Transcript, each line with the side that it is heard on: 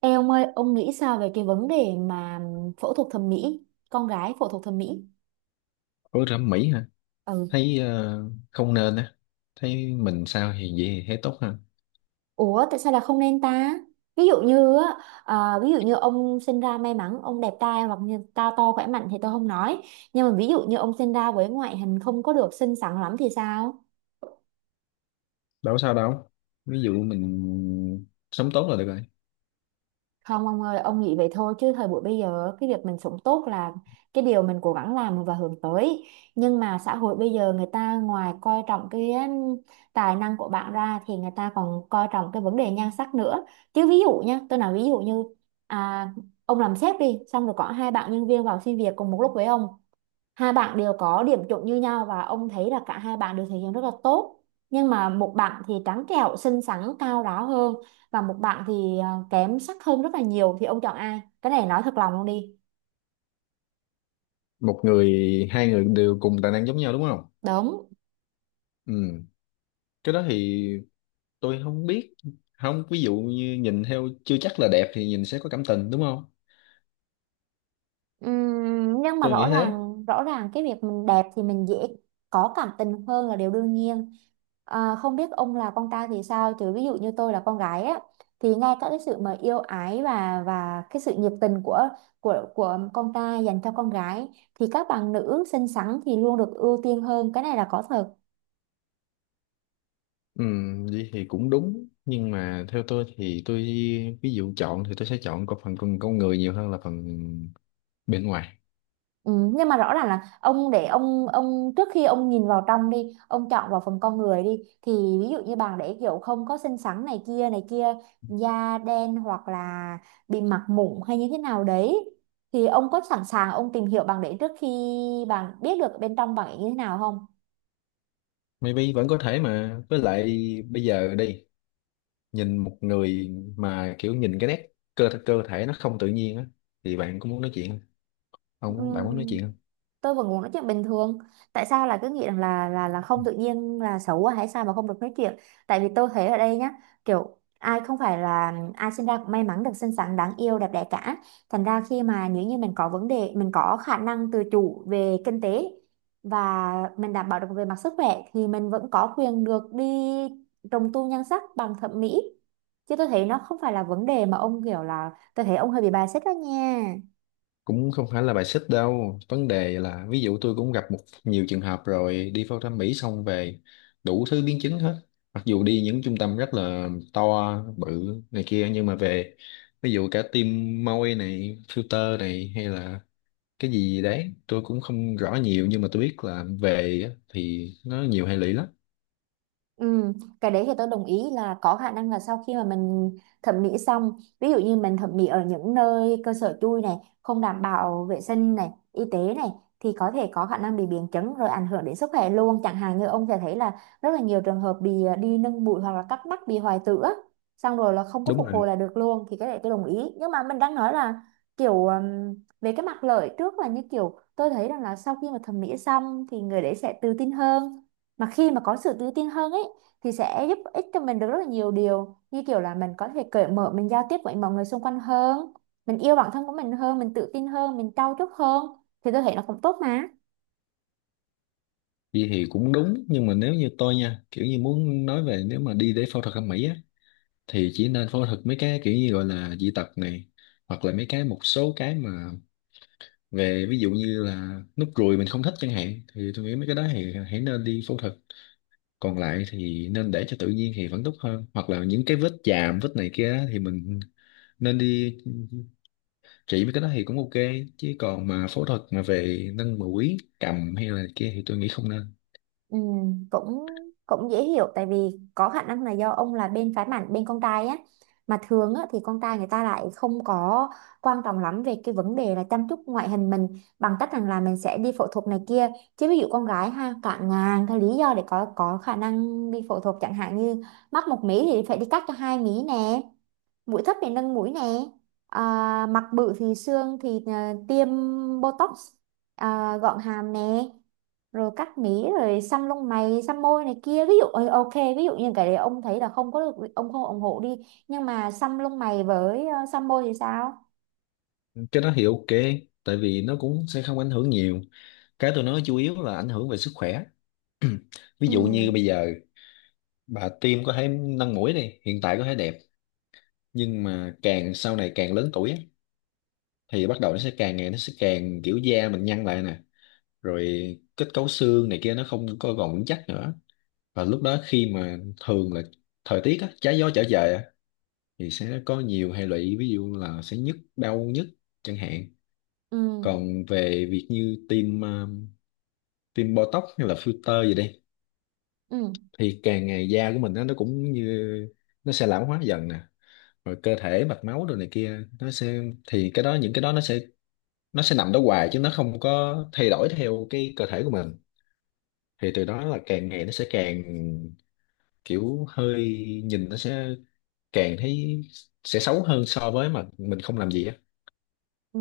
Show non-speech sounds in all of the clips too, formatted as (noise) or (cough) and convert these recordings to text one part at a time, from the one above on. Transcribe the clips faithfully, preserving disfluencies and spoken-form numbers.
right: Ê ông ơi, ông nghĩ sao về cái vấn đề mà phẫu thuật thẩm mỹ, con gái phẫu thuật thẩm mỹ?
left: Ủa thẩm mỹ hả?
right: Ừ.
left: Thấy ờ, không nên á. Thấy mình sao thì vậy thì thấy tốt ha.
right: Ủa tại sao là không nên ta? Ví dụ như á, à, ví dụ như ông sinh ra may mắn ông đẹp trai hoặc như cao to khỏe mạnh thì tôi không nói. Nhưng mà ví dụ như ông sinh ra với ngoại hình không có được xinh xắn lắm thì sao?
left: Đâu có sao đâu. Ví dụ mình sống tốt là được rồi.
right: Không ông ơi, ông nghĩ vậy thôi chứ thời buổi bây giờ cái việc mình sống tốt là cái điều mình cố gắng làm và hướng tới. Nhưng mà xã hội bây giờ người ta ngoài coi trọng cái um, tài năng của bạn ra thì người ta còn coi trọng cái vấn đề nhan sắc nữa. Chứ ví dụ nha, tôi nói ví dụ như à, ông làm sếp đi, xong rồi có hai bạn nhân viên vào xin việc cùng một lúc với ông, hai bạn đều có điểm chuẩn như nhau và ông thấy là cả hai bạn đều thể hiện rất là tốt, nhưng mà một bạn thì trắng trẻo xinh xắn cao ráo hơn và một bạn thì à, kém sắc hơn rất là nhiều, thì ông chọn ai? Cái này nói thật lòng luôn đi.
left: Một người, hai người đều cùng tài năng giống nhau đúng không?
right: Đúng.
left: Ừ. Cái đó thì tôi không biết. Không, ví dụ như nhìn theo chưa chắc là đẹp thì nhìn sẽ có cảm tình đúng không?
right: Ừm, nhưng mà
left: Tôi
right: rõ
left: nghĩ thế.
right: ràng rõ ràng cái việc mình đẹp thì mình dễ có cảm tình hơn là điều đương nhiên. à, không biết ông là con trai thì sao, chứ ví dụ như tôi là con gái á, thì ngay cả cái sự mà yêu ái và và cái sự nhiệt tình của của của con trai dành cho con gái thì các bạn nữ xinh xắn thì luôn được ưu tiên hơn, cái này là có thật.
left: Ừ, vậy thì cũng đúng. Nhưng mà theo tôi thì tôi ví dụ chọn thì tôi sẽ chọn có phần con con người nhiều hơn là phần bên ngoài.
right: Ừ, nhưng mà rõ ràng là ông để ông ông trước khi ông nhìn vào trong đi, ông chọn vào phần con người đi, thì ví dụ như bạn để kiểu không có xinh xắn này kia này kia, da đen hoặc là bị mặt mụn hay như thế nào đấy, thì ông có sẵn sàng ông tìm hiểu bạn để trước khi bạn biết được bên trong bạn ấy như thế nào không?
left: Maybe vẫn có thể mà với lại bây giờ đi nhìn một người mà kiểu nhìn cái nét cơ cơ thể nó không tự nhiên á thì bạn có muốn nói chuyện không? Không, bạn muốn nói
right: Ừm,
left: chuyện không?
right: tôi vẫn muốn nói chuyện bình thường. Tại sao là cứ nghĩ rằng là là là không tự nhiên là xấu quá hay sao mà không được nói chuyện? Tại vì tôi thấy ở đây nhá, kiểu ai không phải là ai sinh ra cũng may mắn được xinh xắn đáng yêu đẹp đẽ cả, thành ra khi mà nếu như mình có vấn đề, mình có khả năng tự chủ về kinh tế và mình đảm bảo được về mặt sức khỏe thì mình vẫn có quyền được đi trùng tu nhan sắc bằng thẩm mỹ. Chứ tôi thấy nó không phải là vấn đề mà ông kiểu là, tôi thấy ông hơi bị bias đó nha.
left: Cũng không phải là bài xích đâu. Vấn đề là ví dụ tôi cũng gặp một nhiều trường hợp rồi đi phẫu thuật thẩm Mỹ xong về đủ thứ biến chứng hết. Mặc dù đi những trung tâm rất là to bự này kia nhưng mà về ví dụ cả tim môi này, filter này hay là cái gì đấy tôi cũng không rõ nhiều nhưng mà tôi biết là về á, thì nó nhiều hệ lụy lắm.
right: Ừ, cái đấy thì tôi đồng ý là có khả năng là sau khi mà mình thẩm mỹ xong, ví dụ như mình thẩm mỹ ở những nơi cơ sở chui này, không đảm bảo vệ sinh này y tế này, thì có thể có khả năng bị biến chứng rồi ảnh hưởng đến sức khỏe luôn, chẳng hạn như ông sẽ thấy là rất là nhiều trường hợp bị à, đi nâng bụi hoặc là cắt mắt bị hoại tử á, xong rồi là không có
left: Đúng
right: phục
left: rồi.
right: hồi là được luôn, thì cái đấy tôi đồng ý. Nhưng mà mình đang nói là kiểu ừm, về cái mặt lợi trước, là như kiểu tôi thấy rằng là sau khi mà thẩm mỹ xong thì người đấy sẽ tự tin hơn, mà khi mà có sự tự tin hơn ấy thì sẽ giúp ích cho mình được rất là nhiều điều, như kiểu là mình có thể cởi mở, mình giao tiếp với mọi người xung quanh hơn, mình yêu bản thân của mình hơn, mình tự tin hơn, mình trau chuốt hơn, thì tôi thấy nó cũng tốt mà.
left: Đi thì cũng đúng nhưng mà nếu như tôi nha kiểu như muốn nói về nếu mà đi để phẫu thuật thẩm mỹ á thì chỉ nên phẫu thuật mấy cái kiểu như gọi là dị tật này hoặc là mấy cái một số cái mà về ví dụ như là nút ruồi mình không thích chẳng hạn thì tôi nghĩ mấy cái đó thì hãy nên đi phẫu thuật, còn lại thì nên để cho tự nhiên thì vẫn tốt hơn, hoặc là những cái vết chàm vết này kia á, thì mình nên đi trị mấy cái đó thì cũng ok, chứ còn mà phẫu thuật mà về nâng mũi cầm hay là kia thì tôi nghĩ không nên.
right: Ừ, cũng cũng dễ hiểu, tại vì có khả năng là do ông là bên phái bản bên con trai á, mà thường á, thì con trai người ta lại không có quan trọng lắm về cái vấn đề là chăm chút ngoại hình mình bằng cách rằng là mình sẽ đi phẫu thuật này kia. Chứ ví dụ con gái ha cạn ngàn cái lý do để có có khả năng đi phẫu thuật, chẳng hạn như mắt một mí thì phải đi cắt cho hai mí nè, mũi thấp thì nâng mũi nè, à, mặt bự thì xương thì à, tiêm botox, à, gọn hàm nè, rồi cắt mí, rồi xăm lông mày xăm môi này kia. Ví dụ ờ, ok, ví dụ như cái đấy ông thấy là không có được ông không ủng hộ đi, nhưng mà xăm lông mày với ờ, xăm môi thì sao?
left: Cái đó thì ok tại vì nó cũng sẽ không ảnh hưởng nhiều. Cái tôi nói chủ yếu là ảnh hưởng về sức khỏe. (clears throat) Ví
right: Ừ.
left: dụ như bây giờ bà tiêm có thể nâng mũi đi, hiện tại có thể đẹp nhưng mà càng sau này càng lớn tuổi á, thì bắt đầu nó sẽ càng ngày nó sẽ càng kiểu da mình nhăn lại nè, rồi kết cấu xương này kia nó không có còn vững chắc nữa. Và lúc đó khi mà thường là thời tiết á, trái gió trở về thì sẽ có nhiều hệ lụy, ví dụ là sẽ nhức đau nhức chẳng hạn.
right: Ừ.
left: Còn về việc như tiêm ờ, tiêm Botox hay là filter gì đi
right: Ừ.
left: thì càng ngày da của mình nó nó cũng như nó sẽ lão hóa dần nè, rồi cơ thể mạch máu đồ này kia nó sẽ, thì cái đó những cái đó nó sẽ, nó sẽ nằm đó hoài chứ nó không có thay đổi theo cái cơ thể của mình. Thì từ đó là càng ngày nó sẽ càng kiểu hơi nhìn nó sẽ càng thấy sẽ xấu hơn so với mà mình không làm gì á.
right: Ừ,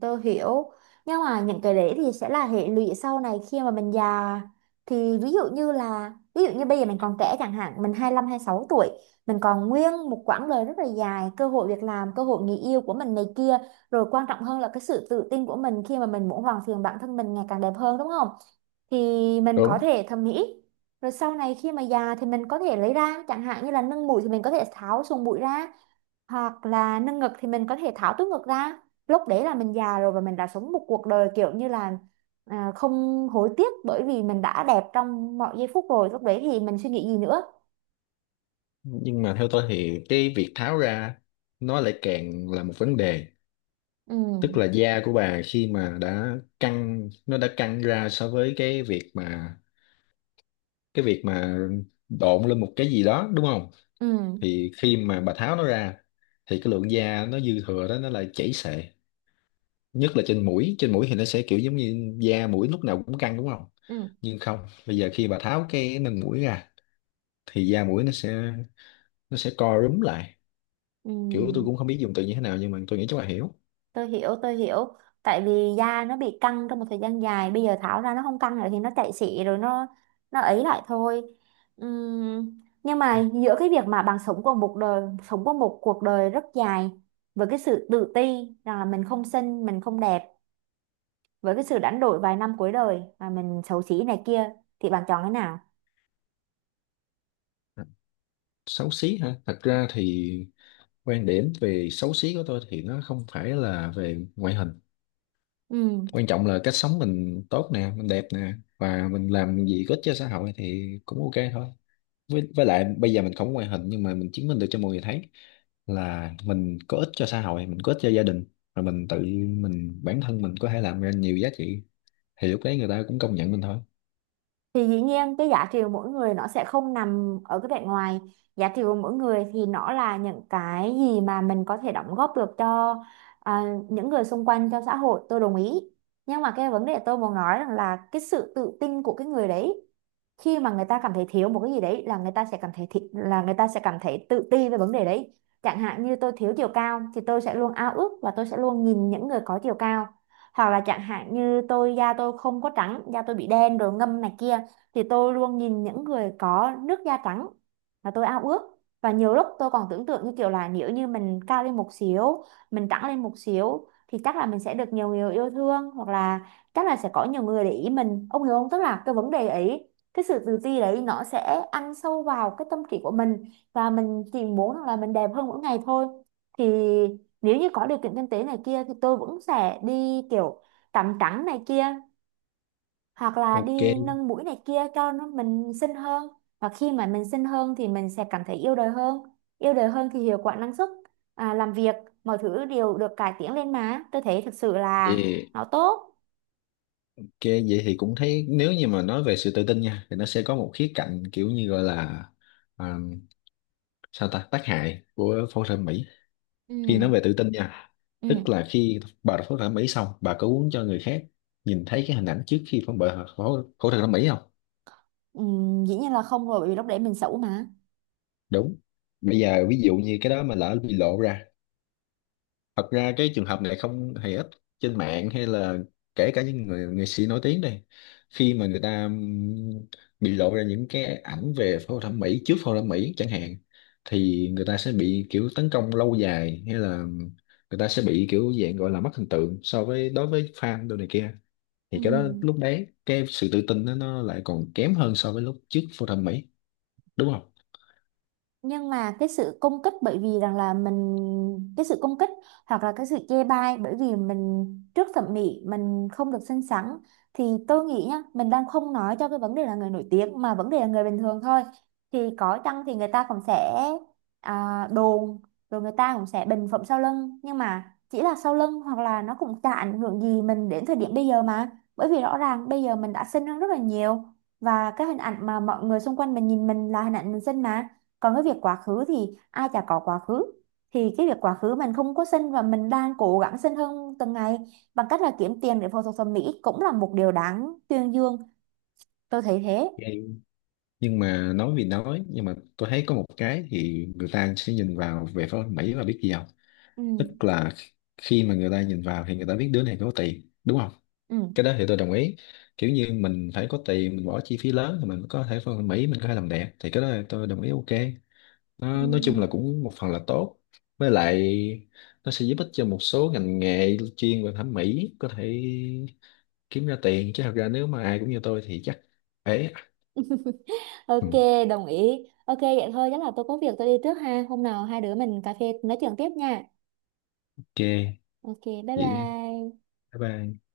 right: tôi hiểu, nhưng mà những cái đấy thì sẽ là hệ lụy sau này khi mà mình già. Thì ví dụ như là, ví dụ như bây giờ mình còn trẻ, chẳng hạn mình hai lăm sáu tuổi, mình còn nguyên một quãng đời rất là dài, cơ hội việc làm, cơ hội người yêu của mình này kia, rồi quan trọng hơn là cái sự tự tin của mình khi mà mình muốn hoàn thiện bản thân mình ngày càng đẹp hơn, đúng không? Thì mình có
left: Đúng.
right: thể thẩm mỹ, rồi sau này khi mà già thì mình có thể lấy ra, chẳng hạn như là nâng mũi thì mình có thể tháo sùng mũi ra, hoặc là nâng ngực thì mình có thể tháo túi ngực ra. Lúc đấy là mình già rồi và mình đã sống một cuộc đời kiểu như là à, không hối tiếc, bởi vì mình đã đẹp trong mọi giây phút rồi, lúc đấy thì mình suy nghĩ gì nữa?
left: Nhưng mà theo tôi thì cái việc tháo ra nó lại càng là một vấn đề,
right: Ừ.
left: tức là da của bà khi mà đã căng nó đã căng ra so với cái việc mà cái việc mà độn lên một cái gì đó đúng không,
right: Ừ.
left: thì khi mà bà tháo nó ra thì cái lượng da nó dư thừa đó nó lại chảy xệ, nhất là trên mũi trên mũi thì nó sẽ kiểu giống như da mũi lúc nào cũng căng đúng không,
right: Ừ.
left: nhưng không bây giờ khi bà tháo cái nền mũi ra thì da mũi nó sẽ, nó sẽ co rúm lại,
right: Ừ.
left: kiểu tôi cũng không biết dùng từ như thế nào nhưng mà tôi nghĩ chắc bà hiểu.
right: Tôi hiểu, tôi hiểu. Tại vì da nó bị căng trong một thời gian dài, bây giờ tháo ra nó không căng nữa thì nó chạy xị rồi, nó nó ấy lại thôi. Ừm, nhưng mà giữa cái việc mà bạn sống qua một đời, sống qua một cuộc đời rất dài với cái sự tự ti rằng là mình không xinh mình không đẹp, với cái sự đánh đổi vài năm cuối đời mà mình xấu xí này kia, thì bạn chọn cái nào?
left: Xấu xí hả? Thật ra thì quan điểm về xấu xí của tôi thì nó không phải là về ngoại hình.
right: Ừ.
left: Quan trọng là cách sống mình tốt nè, mình đẹp nè và mình làm gì có ích cho xã hội thì cũng ok thôi. với, với lại bây giờ mình không có ngoại hình nhưng mà mình chứng minh được cho mọi người thấy là mình có ích cho xã hội, mình có ích cho gia đình, và mình tự mình bản thân mình có thể làm ra nhiều giá trị thì lúc đấy người ta cũng công nhận mình thôi.
right: Thì dĩ nhiên cái giá trị của mỗi người nó sẽ không nằm ở cái vẻ ngoài, giá trị của mỗi người thì nó là những cái gì mà mình có thể đóng góp được cho à, những người xung quanh cho xã hội, tôi đồng ý. Nhưng mà cái vấn đề tôi muốn nói rằng là cái sự tự tin của cái người đấy, khi mà người ta cảm thấy thiếu một cái gì đấy là người ta sẽ cảm thấy thi, là người ta sẽ cảm thấy tự ti về vấn đề đấy. Chẳng hạn như tôi thiếu chiều cao thì tôi sẽ luôn ao ước và tôi sẽ luôn nhìn những người có chiều cao, hoặc là chẳng hạn như tôi da tôi không có trắng, da tôi bị đen rồi ngâm này kia, thì tôi luôn nhìn những người có nước da trắng và tôi ao ước. Và nhiều lúc tôi còn tưởng tượng như kiểu là, nếu như mình cao lên một xíu, mình trắng lên một xíu, thì chắc là mình sẽ được nhiều người yêu thương, hoặc là chắc là sẽ có nhiều người để ý mình, ông hiểu không? Tức là cái vấn đề ấy, cái sự tự ti đấy nó sẽ ăn sâu vào cái tâm trí của mình, và mình chỉ muốn rằng là mình đẹp hơn mỗi ngày thôi. Thì nếu như có điều kiện kinh tế này kia thì tôi vẫn sẽ đi kiểu tắm trắng này kia hoặc là
left: Ok.
right: đi nâng mũi này kia cho nó mình xinh hơn. Và khi mà mình xinh hơn thì mình sẽ cảm thấy yêu đời hơn, yêu đời hơn thì hiệu quả năng suất à, làm việc, mọi thứ đều được cải tiến lên, mà tôi thấy thực sự là
left: Vậy.
right: nó tốt.
left: Ok, vậy thì cũng thấy nếu như mà nói về sự tự tin nha thì nó sẽ có một khía cạnh kiểu như gọi là à, sao ta tác hại của phẫu thuật thẩm mỹ khi nói về
right: Ừ.
left: tự tin nha,
right: Ừ.
left: tức là khi bà phẫu thuật thẩm mỹ xong bà có muốn cho người khác nhìn thấy cái hình ảnh trước khi phẫu bà phẫu phẫu thuật thẩm mỹ không.
right: Ừ. Dĩ nhiên là không rồi, bởi vì lúc đấy mình xấu mà.
left: Đúng. Bây giờ ví dụ như cái đó mà lỡ bị lộ ra, thật ra cái trường hợp này không hề ít, trên mạng hay là kể cả những người nghệ sĩ nổi tiếng đây, khi mà người ta ừm, bị lộ ra những cái ảnh về phẫu thuật thẩm mỹ trước phẫu thuật thẩm mỹ chẳng hạn thì người ta sẽ bị kiểu tấn công lâu dài, hay là người ta sẽ bị kiểu dạng gọi là mất hình tượng so với đối với fan đồ này kia, thì cái đó
right: Ừ.
left: lúc đấy cái sự tự tin đó, nó lại còn kém hơn so với lúc trước phẫu thuật thẩm mỹ đúng không.
right: Nhưng mà cái sự công kích bởi vì rằng là mình, cái sự công kích hoặc là cái sự chê bai bởi vì mình trước thẩm mỹ mình không được xinh xắn, thì tôi nghĩ nhá, mình đang không nói cho cái vấn đề là người nổi tiếng mà vấn đề là người bình thường thôi, thì có chăng thì người ta cũng sẽ à, đồn, rồi người ta cũng sẽ bình phẩm sau lưng, nhưng mà chỉ là sau lưng hoặc là nó cũng chả ảnh hưởng gì mình đến thời điểm bây giờ mà, bởi vì rõ ràng bây giờ mình đã xinh hơn rất là nhiều và cái hình ảnh mà mọi người xung quanh mình nhìn mình là hình ảnh mình xinh mà. Còn cái việc quá khứ thì ai chả có quá khứ, thì cái việc quá khứ mình không có xin và mình đang cố gắng xin hơn từng ngày bằng cách là kiếm tiền để phẫu thuật thẩm mỹ cũng là một điều đáng tuyên dương, tôi thấy thế.
left: Nhưng mà nói vì nói nhưng mà tôi thấy có một cái thì người ta sẽ nhìn vào về phía Mỹ là biết gì không,
right: Ừ.
left: tức là khi mà người ta nhìn vào thì người ta biết đứa này có tiền đúng không.
right: Ừ.
left: Cái đó thì tôi đồng ý. Kiểu như mình phải có tiền mình bỏ chi phí lớn thì mình có thể phân Mỹ mình có thể làm đẹp thì cái đó là tôi đồng ý, ok.
right: Ừ.
left: Nó, nói chung là cũng một phần là tốt. Với lại nó sẽ giúp ích cho một số ngành nghề chuyên về thẩm mỹ có thể kiếm ra tiền, chứ thật ra nếu mà ai cũng như tôi thì chắc ế. Ừ,
right: Ok, đồng ý. Ok, vậy thôi, chắc là tôi có việc tôi đi trước ha. Hôm nào hai đứa mình cà phê nói chuyện tiếp nha.
left: ok.
right: Ok, bye
left: Vậy.
right: bye.
left: Bye bye.